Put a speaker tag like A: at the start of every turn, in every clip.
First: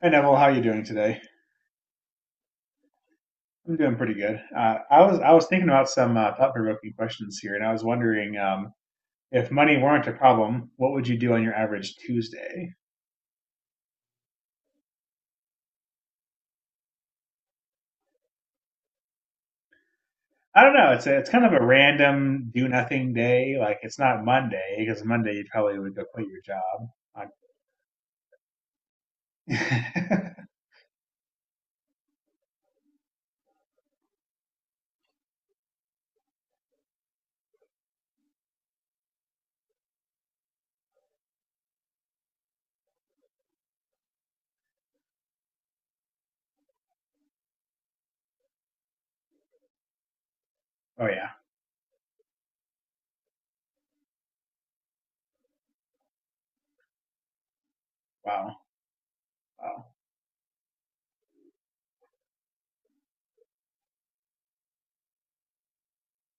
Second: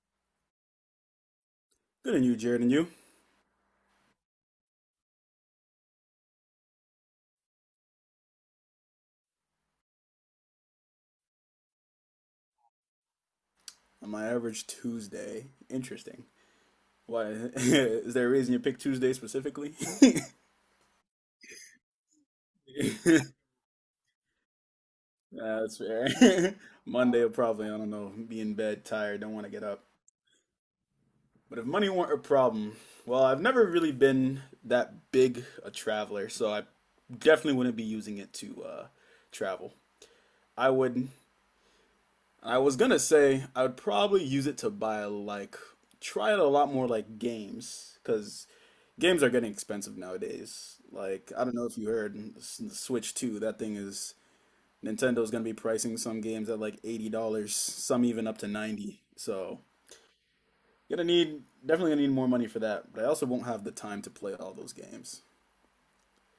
A: Hey Neville, how are you doing today?
B: Good on you, Jared, and you.
A: I'm doing pretty good. I was thinking about some thought-provoking questions here, and I was wondering if money weren't a problem, what would you do on your average Tuesday?
B: On my average Tuesday, interesting. Why is there a reason you picked Tuesday specifically?
A: I don't know. It's kind of a random do nothing day. Like it's not Monday because Monday you
B: Nah,
A: probably
B: that's
A: would go quit your
B: fair.
A: job.
B: Monday
A: Like,
B: will probably, I don't know, be in bed, tired, don't want to get up. But if money weren't a problem, well, I've never really been that big a traveler, so I definitely wouldn't be using it to travel. I would, I was gonna say I would probably use it to buy like, try it a lot more like games, because games are getting expensive nowadays.
A: oh yeah,
B: Like, I don't know if you heard Switch 2, that thing is Nintendo's gonna be pricing some games at like $80, some even up to
A: wow,
B: 90. So,
A: wow,
B: gonna need definitely gonna need more money for that, but I also won't have the time to play all those games.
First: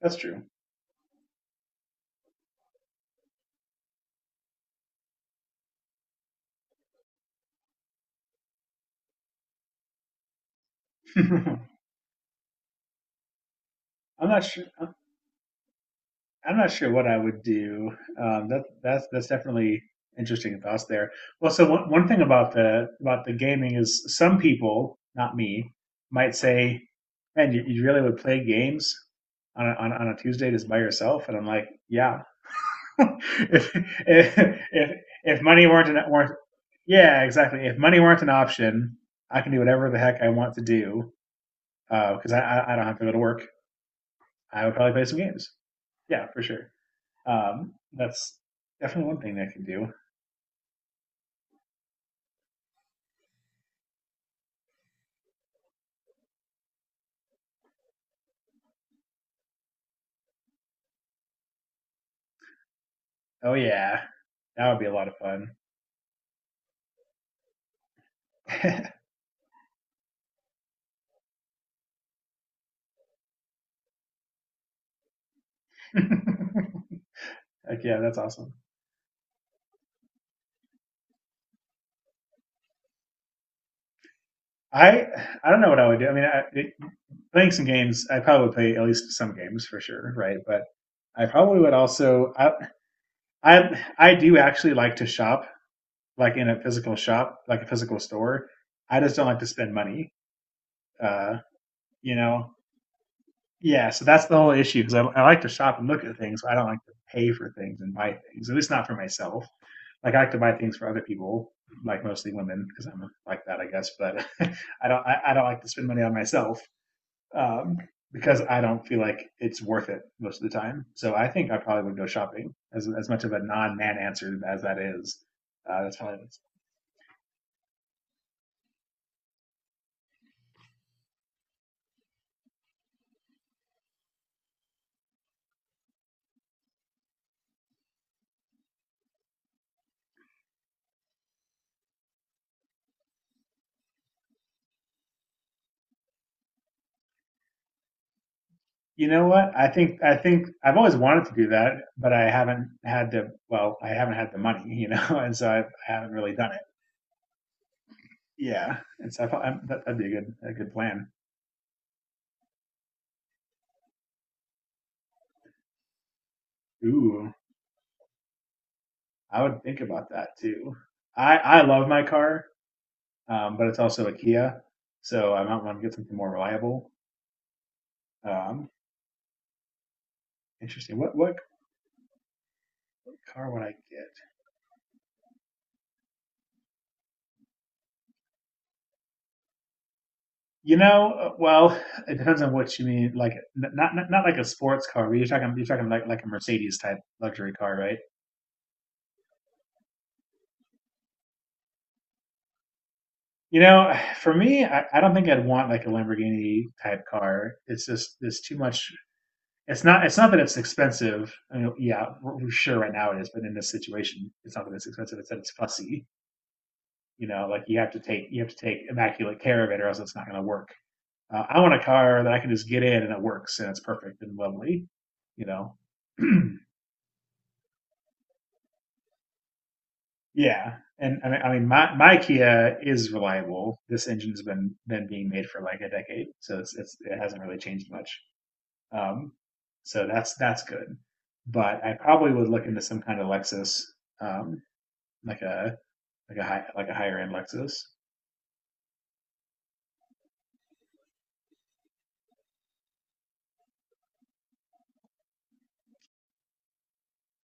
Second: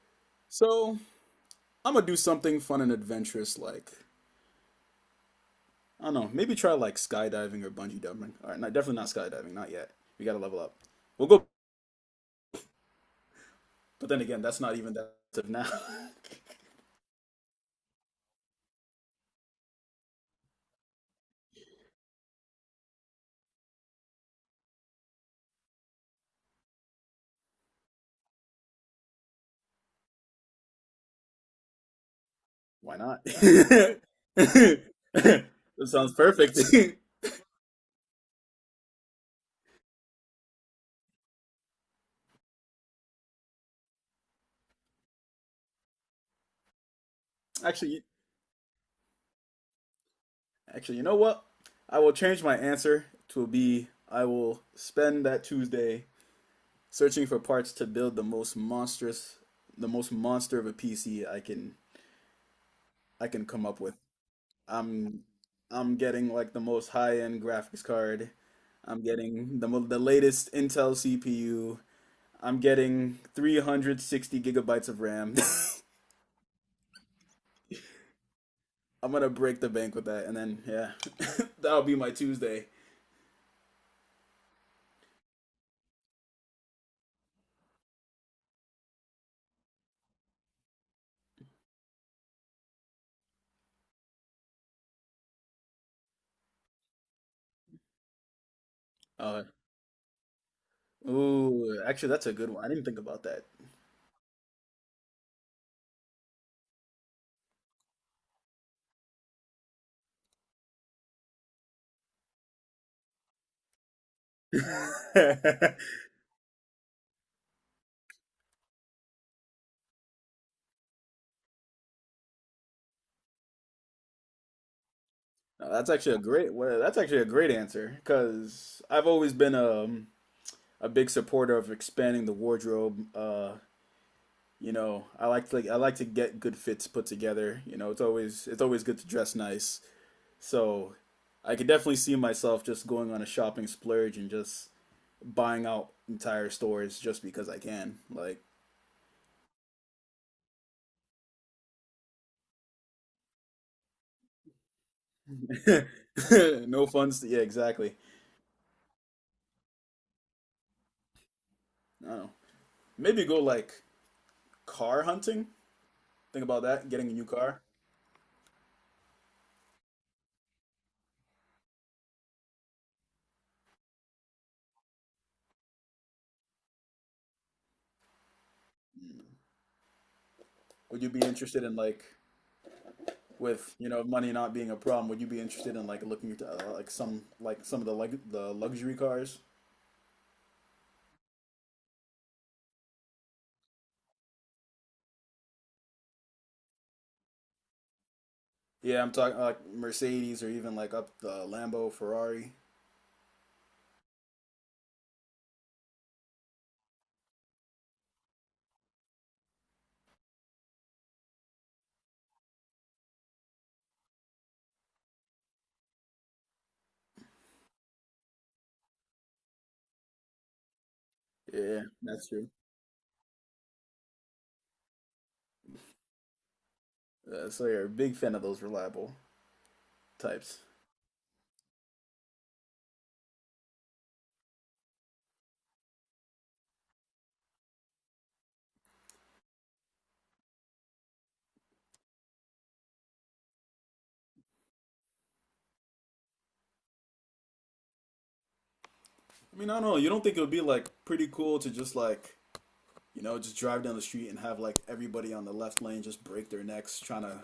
A: that's true.
B: So, I'm gonna do something fun and adventurous like I don't know, maybe try like skydiving or bungee jumping. All right, not, definitely not skydiving, not yet. We gotta level up. We'll go, but then
A: I'm
B: again,
A: not
B: that's
A: sure.
B: not even that expensive now.
A: I'm not sure what I would do. That's definitely interesting thoughts there. Well, so one thing about the gaming is some people, not me, might say, "Man, you really would play games on on a Tuesday just by yourself?" And I'm like, "Yeah,
B: Why not?
A: if,
B: That
A: if if if money weren't an
B: sounds
A: weren't
B: perfect.
A: yeah exactly if money weren't an option, I can do whatever the heck I want to do because I don't have to go to work. I would probably play some games. Yeah, for sure." Um,
B: actually,
A: that's definitely one thing that I could do.
B: Actually, you know what? I will change my answer to be I will spend that Tuesday searching for parts to build the most monstrous, the most monster of a PC I can
A: Oh
B: come up with.
A: yeah, that would be a lot of
B: I'm
A: fun.
B: I'm getting like the most high-end graphics card. I'm getting the the latest Intel CPU. I'm getting 360 gigabytes of RAM.
A: Like yeah, that's awesome.
B: I'm gonna break the bank with that, and then yeah, that'll be my Tuesday.
A: I I don't know what I would do. I mean, playing some games, I probably would play at least some games for sure, right? But I probably would also I do actually like to shop, like in a physical shop, like a physical store. I just don't like
B: Uh,
A: to spend money. Uh,
B: Actually,
A: you
B: that's a good
A: know,
B: one. I didn't think about
A: yeah. So that's the whole issue because I like to shop and look at things. But I don't like to pay for things and buy things, at least not for myself. Like I like to buy things for other people, like mostly women, because I'm like that, I guess. But I don't like to
B: that.
A: spend money on myself um, because I don't feel like it's worth it most of the time. So I think I probably would go shopping, as much of a non-man answer as that is.
B: No, that's
A: That's
B: actually
A: probably
B: a great. Well, that's actually a great answer because I've always been a big supporter of expanding the wardrobe. I like to get good fits put together. You know, it's always good to dress nice. So I could definitely see myself just going on a shopping splurge and just buying out entire stores just because I can. Like
A: you know what I think. I think I've always wanted to do that, but I haven't had the well, I haven't had the money, and so I haven't really done it.
B: no fun. Yeah, exactly.
A: Yeah, and so I thought that'd be a good plan.
B: No. Maybe go like car hunting. Think about that. Getting a new
A: Ooh,
B: car.
A: I would think about that too. I love my car, but it's also a Kia, so I might want to get something more reliable. Um, interesting.
B: Would you
A: What
B: be
A: what
B: interested in like
A: car would I
B: with you know
A: get?
B: money not being a problem? Would you be interested in like looking at like some of the like the luxury cars?
A: You know, uh, well, it depends on what you mean. Like not like a sports car, but you're talking like a Mercedes type luxury car, right?
B: Yeah, I'm talking like Mercedes or even like up the Lambo, Ferrari.
A: You know, for me, I don't think I'd want like a Lamborghini type car. It's just there's too much. It's not. It's not that it's expensive. I mean, yeah, we're sure right now it is, but in this situation, it's not that it's expensive. It's that it's fussy. You know, like you have to take immaculate care of it, or else it's not going to work. I want a
B: Yeah,
A: car
B: that's
A: that I
B: true.
A: can just get in and it works and it's perfect and lovely. You know,
B: So you're a big fan of those reliable types.
A: yeah. And I mean, my my Kia is reliable. This engine's been being made for like a decade, so it's it hasn't really changed much. Um, so that's good. But I probably would look into some kind of Lexus um, like a like a high like a higher end Lexus.
B: I mean, I don't know. You don't think it would be like pretty cool to just like you know, just drive down the street and have like everybody on the left lane just break their necks trying to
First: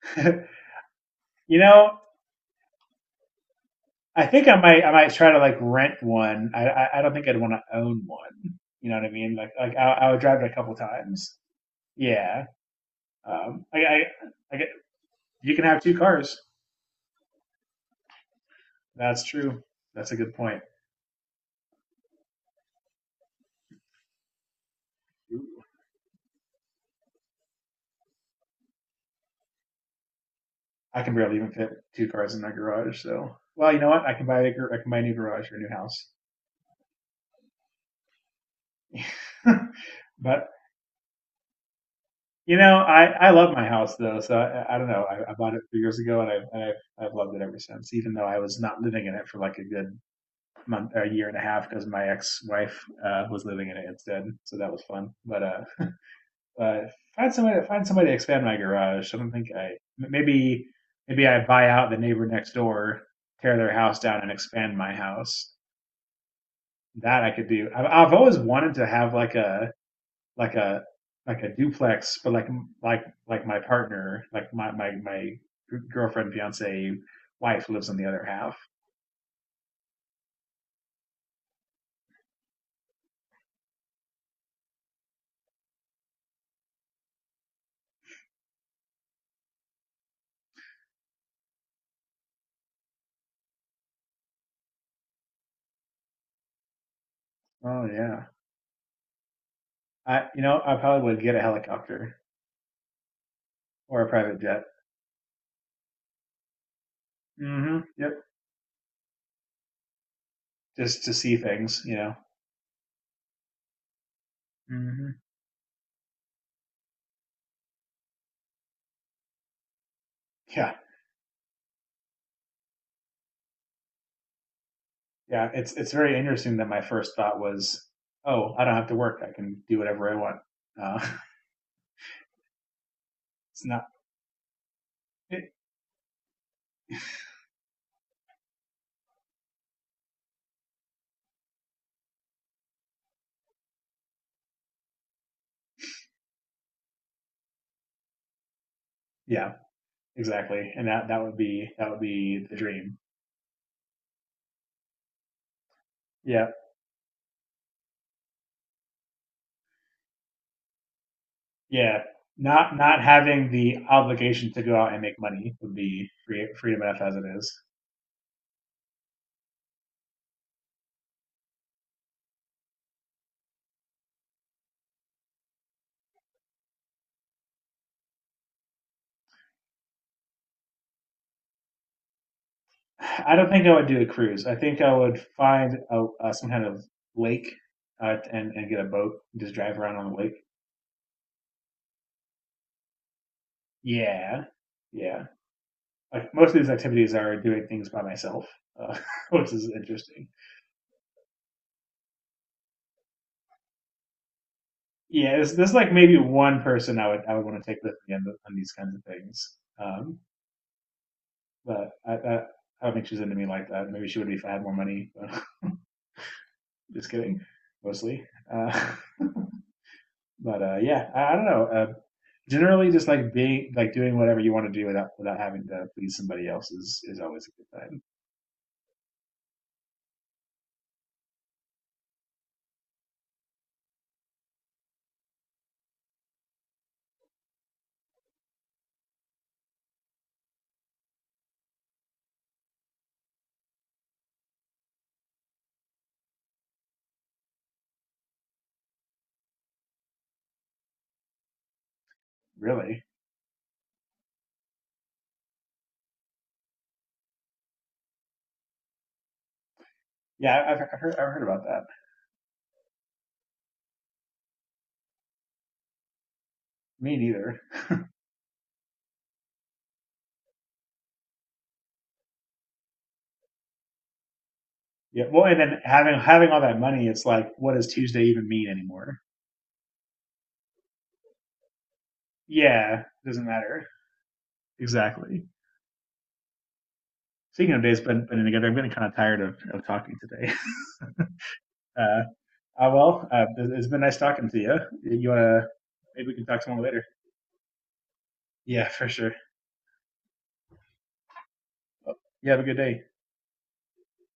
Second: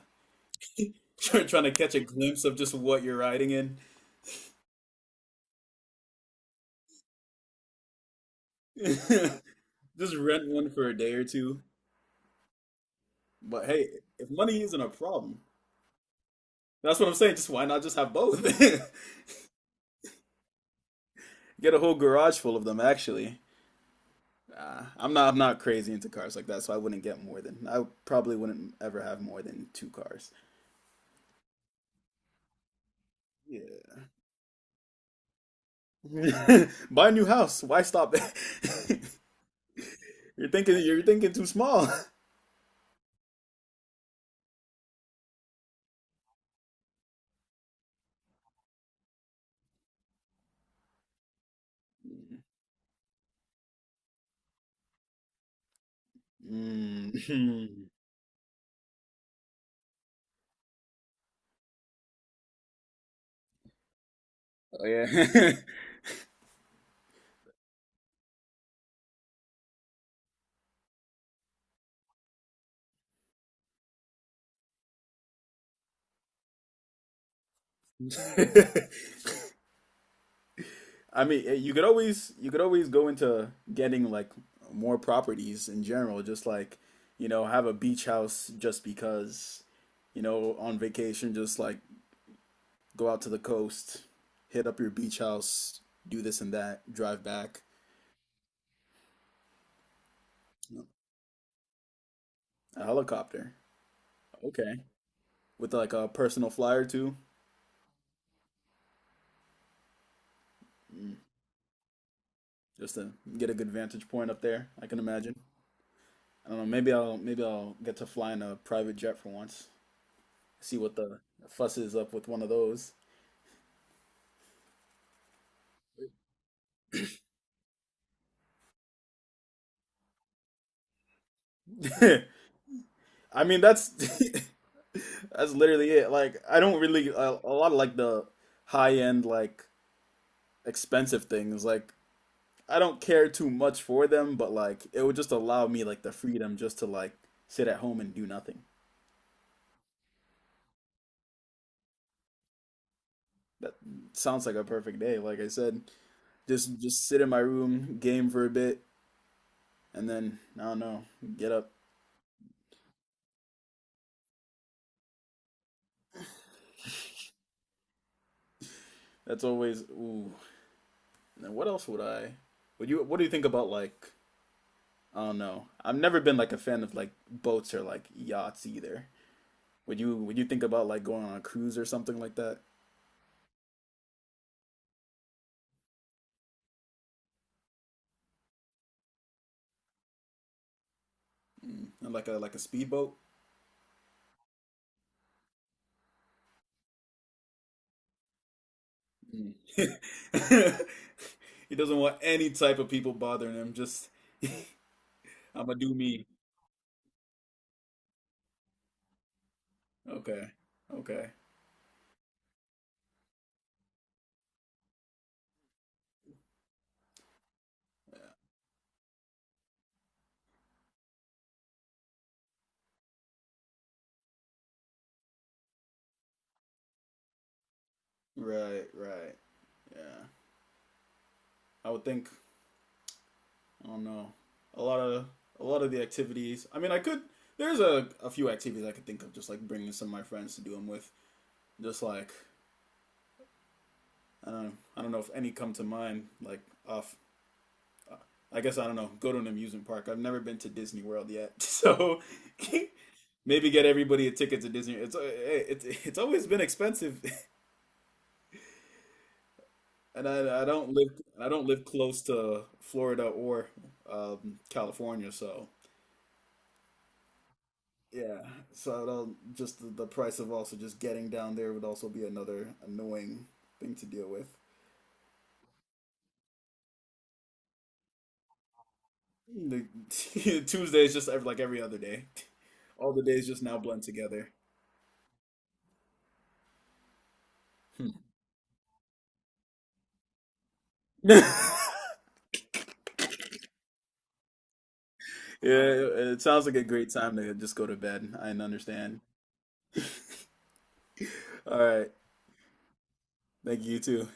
A: You
B: trying to catch
A: know,
B: a glimpse of just what you're riding in.
A: I think I might try to like rent one. I don't think I'd want to own one. You know what I mean? Like I
B: Just
A: would drive
B: rent
A: it a
B: one
A: couple
B: for a day or
A: times.
B: two.
A: Yeah. Um.
B: But
A: I, I
B: hey, if
A: I
B: money
A: get
B: isn't a problem,
A: you can have two cars.
B: that's what I'm saying. Just why not just have both?
A: That's true. That's a good point.
B: Get a whole garage full of them. Actually, I'm not crazy into cars like that, so I wouldn't get more than I probably wouldn't ever have more than two cars.
A: I can barely even fit two cars in my garage. So well, you know what? I can buy a new garage or a new house.
B: Yeah, buy a new house. Why stop?
A: But
B: You're thinking too small.
A: you know, I love my house though, so I don't know. I bought it 3 years ago, and I've I've loved it ever since. Even though I was not living in it for like a good month, a year and a half, because my ex-wife was living in it instead, so that was fun. But uh,
B: Mm.
A: find somebody to expand my garage. I don't think I maybe maybe I buy out the neighbor next door, tear their house down, and expand
B: Oh
A: my house.
B: yeah.
A: That I could do. I've always wanted to have like a like a like a duplex, but like like my partner, like my girlfriend, fiance, wife lives on the other half.
B: I mean, eh, you could always go into getting like more properties in general, just like, you know, have a beach house just because, you know, on vacation, just like go out to the coast, hit up your beach house, do this and that, drive back.
A: Oh yeah, I you know I probably would get a helicopter
B: A helicopter.
A: or a private jet.
B: Okay. With like a personal flyer too,
A: Hmm. Yep, just to see things, you know.
B: just to get a good vantage point up there, I can
A: Hmm.
B: imagine. I don't know. Maybe I'll get to fly in a private jet for once.
A: Yeah,
B: See what the fuss is up with one of those.
A: yeah. It's very interesting that my first thought was, oh, I don't have to work. I can do whatever I want. Uh,
B: I mean,
A: it's not.
B: that's
A: It,
B: that's literally it. Like, I don't really a lot of like the high end like expensive things. Like, I don't care too much for them, but like it would just allow me like the freedom just to like sit at home and do nothing.
A: yeah, exactly. And that would be that would be the dream.
B: That sounds like a perfect day. Like I said,
A: Yeah.
B: just sit in my room, game for a bit, and then I don't know, get up.
A: Yeah, not not having the obligation to go out and make money would be free, freedom enough as it is.
B: That's always ooh, and then what else would I? Would you? What do you think about like? I don't know. I've never been like a fan of like boats or like yachts either. Would you? Would you think about like going on a cruise or something like that?
A: I don't think I would do a cruise. I think I would find some kind of lake and get a boat and just drive around on the lake.
B: Mm. And like a speedboat.
A: Yeah, yeah. Like most of these activities are doing things by myself, uh, which
B: Mm.
A: is interesting.
B: He doesn't want any type of people bothering him. Just
A: Yeah,
B: I'm
A: there's
B: gonna
A: like
B: do
A: maybe
B: me.
A: one person I would want to take with me on, the, on these kinds of things. Um,
B: Okay. Okay.
A: but I, I I don't think she's into me like that. Maybe she would be if I had more money. Just kidding, mostly. Uh, but yeah, I don't know. Generally, just like being like doing whatever you want to do without having to please somebody else is always a good time.
B: Right. Right. Yeah. I would think. I don't know. A lot of a lot of the activities. I mean, I could. There's a few activities I could think of, just like bringing some of my friends to do them with. Just like I don't know. I don't know if any come to mind. Like off. I guess I don't know. Go to an amusement park. I've never been to Disney World yet, so
A: Really?
B: maybe get everybody a ticket to Disney. It's it's always been expensive, and
A: Yeah,
B: I don't live
A: I've heard about that.
B: close to Florida or California, so
A: Me neither.
B: yeah, so it'll just the price of also just getting down there would also be another annoying thing to deal with.
A: Yeah. Well, and then having all that money, it's like, what does Tuesday even mean anymore?
B: The Tuesday is just like every other day.
A: Yeah,
B: All the
A: doesn't
B: days just now
A: matter.
B: blend together.
A: Exactly. Speaking of days,
B: Hmm.
A: been together. I am getting kind of tired of talking today.
B: Yeah,
A: Uh, Uh, well, uh, it's been nice talking to you. You wanna
B: it,
A: maybe we
B: it
A: can talk
B: sounds
A: some
B: like
A: more
B: a
A: later.
B: great time to just go to bed. I
A: Yeah, for
B: understand.
A: sure.
B: All right,
A: You have a good day.
B: thank you too.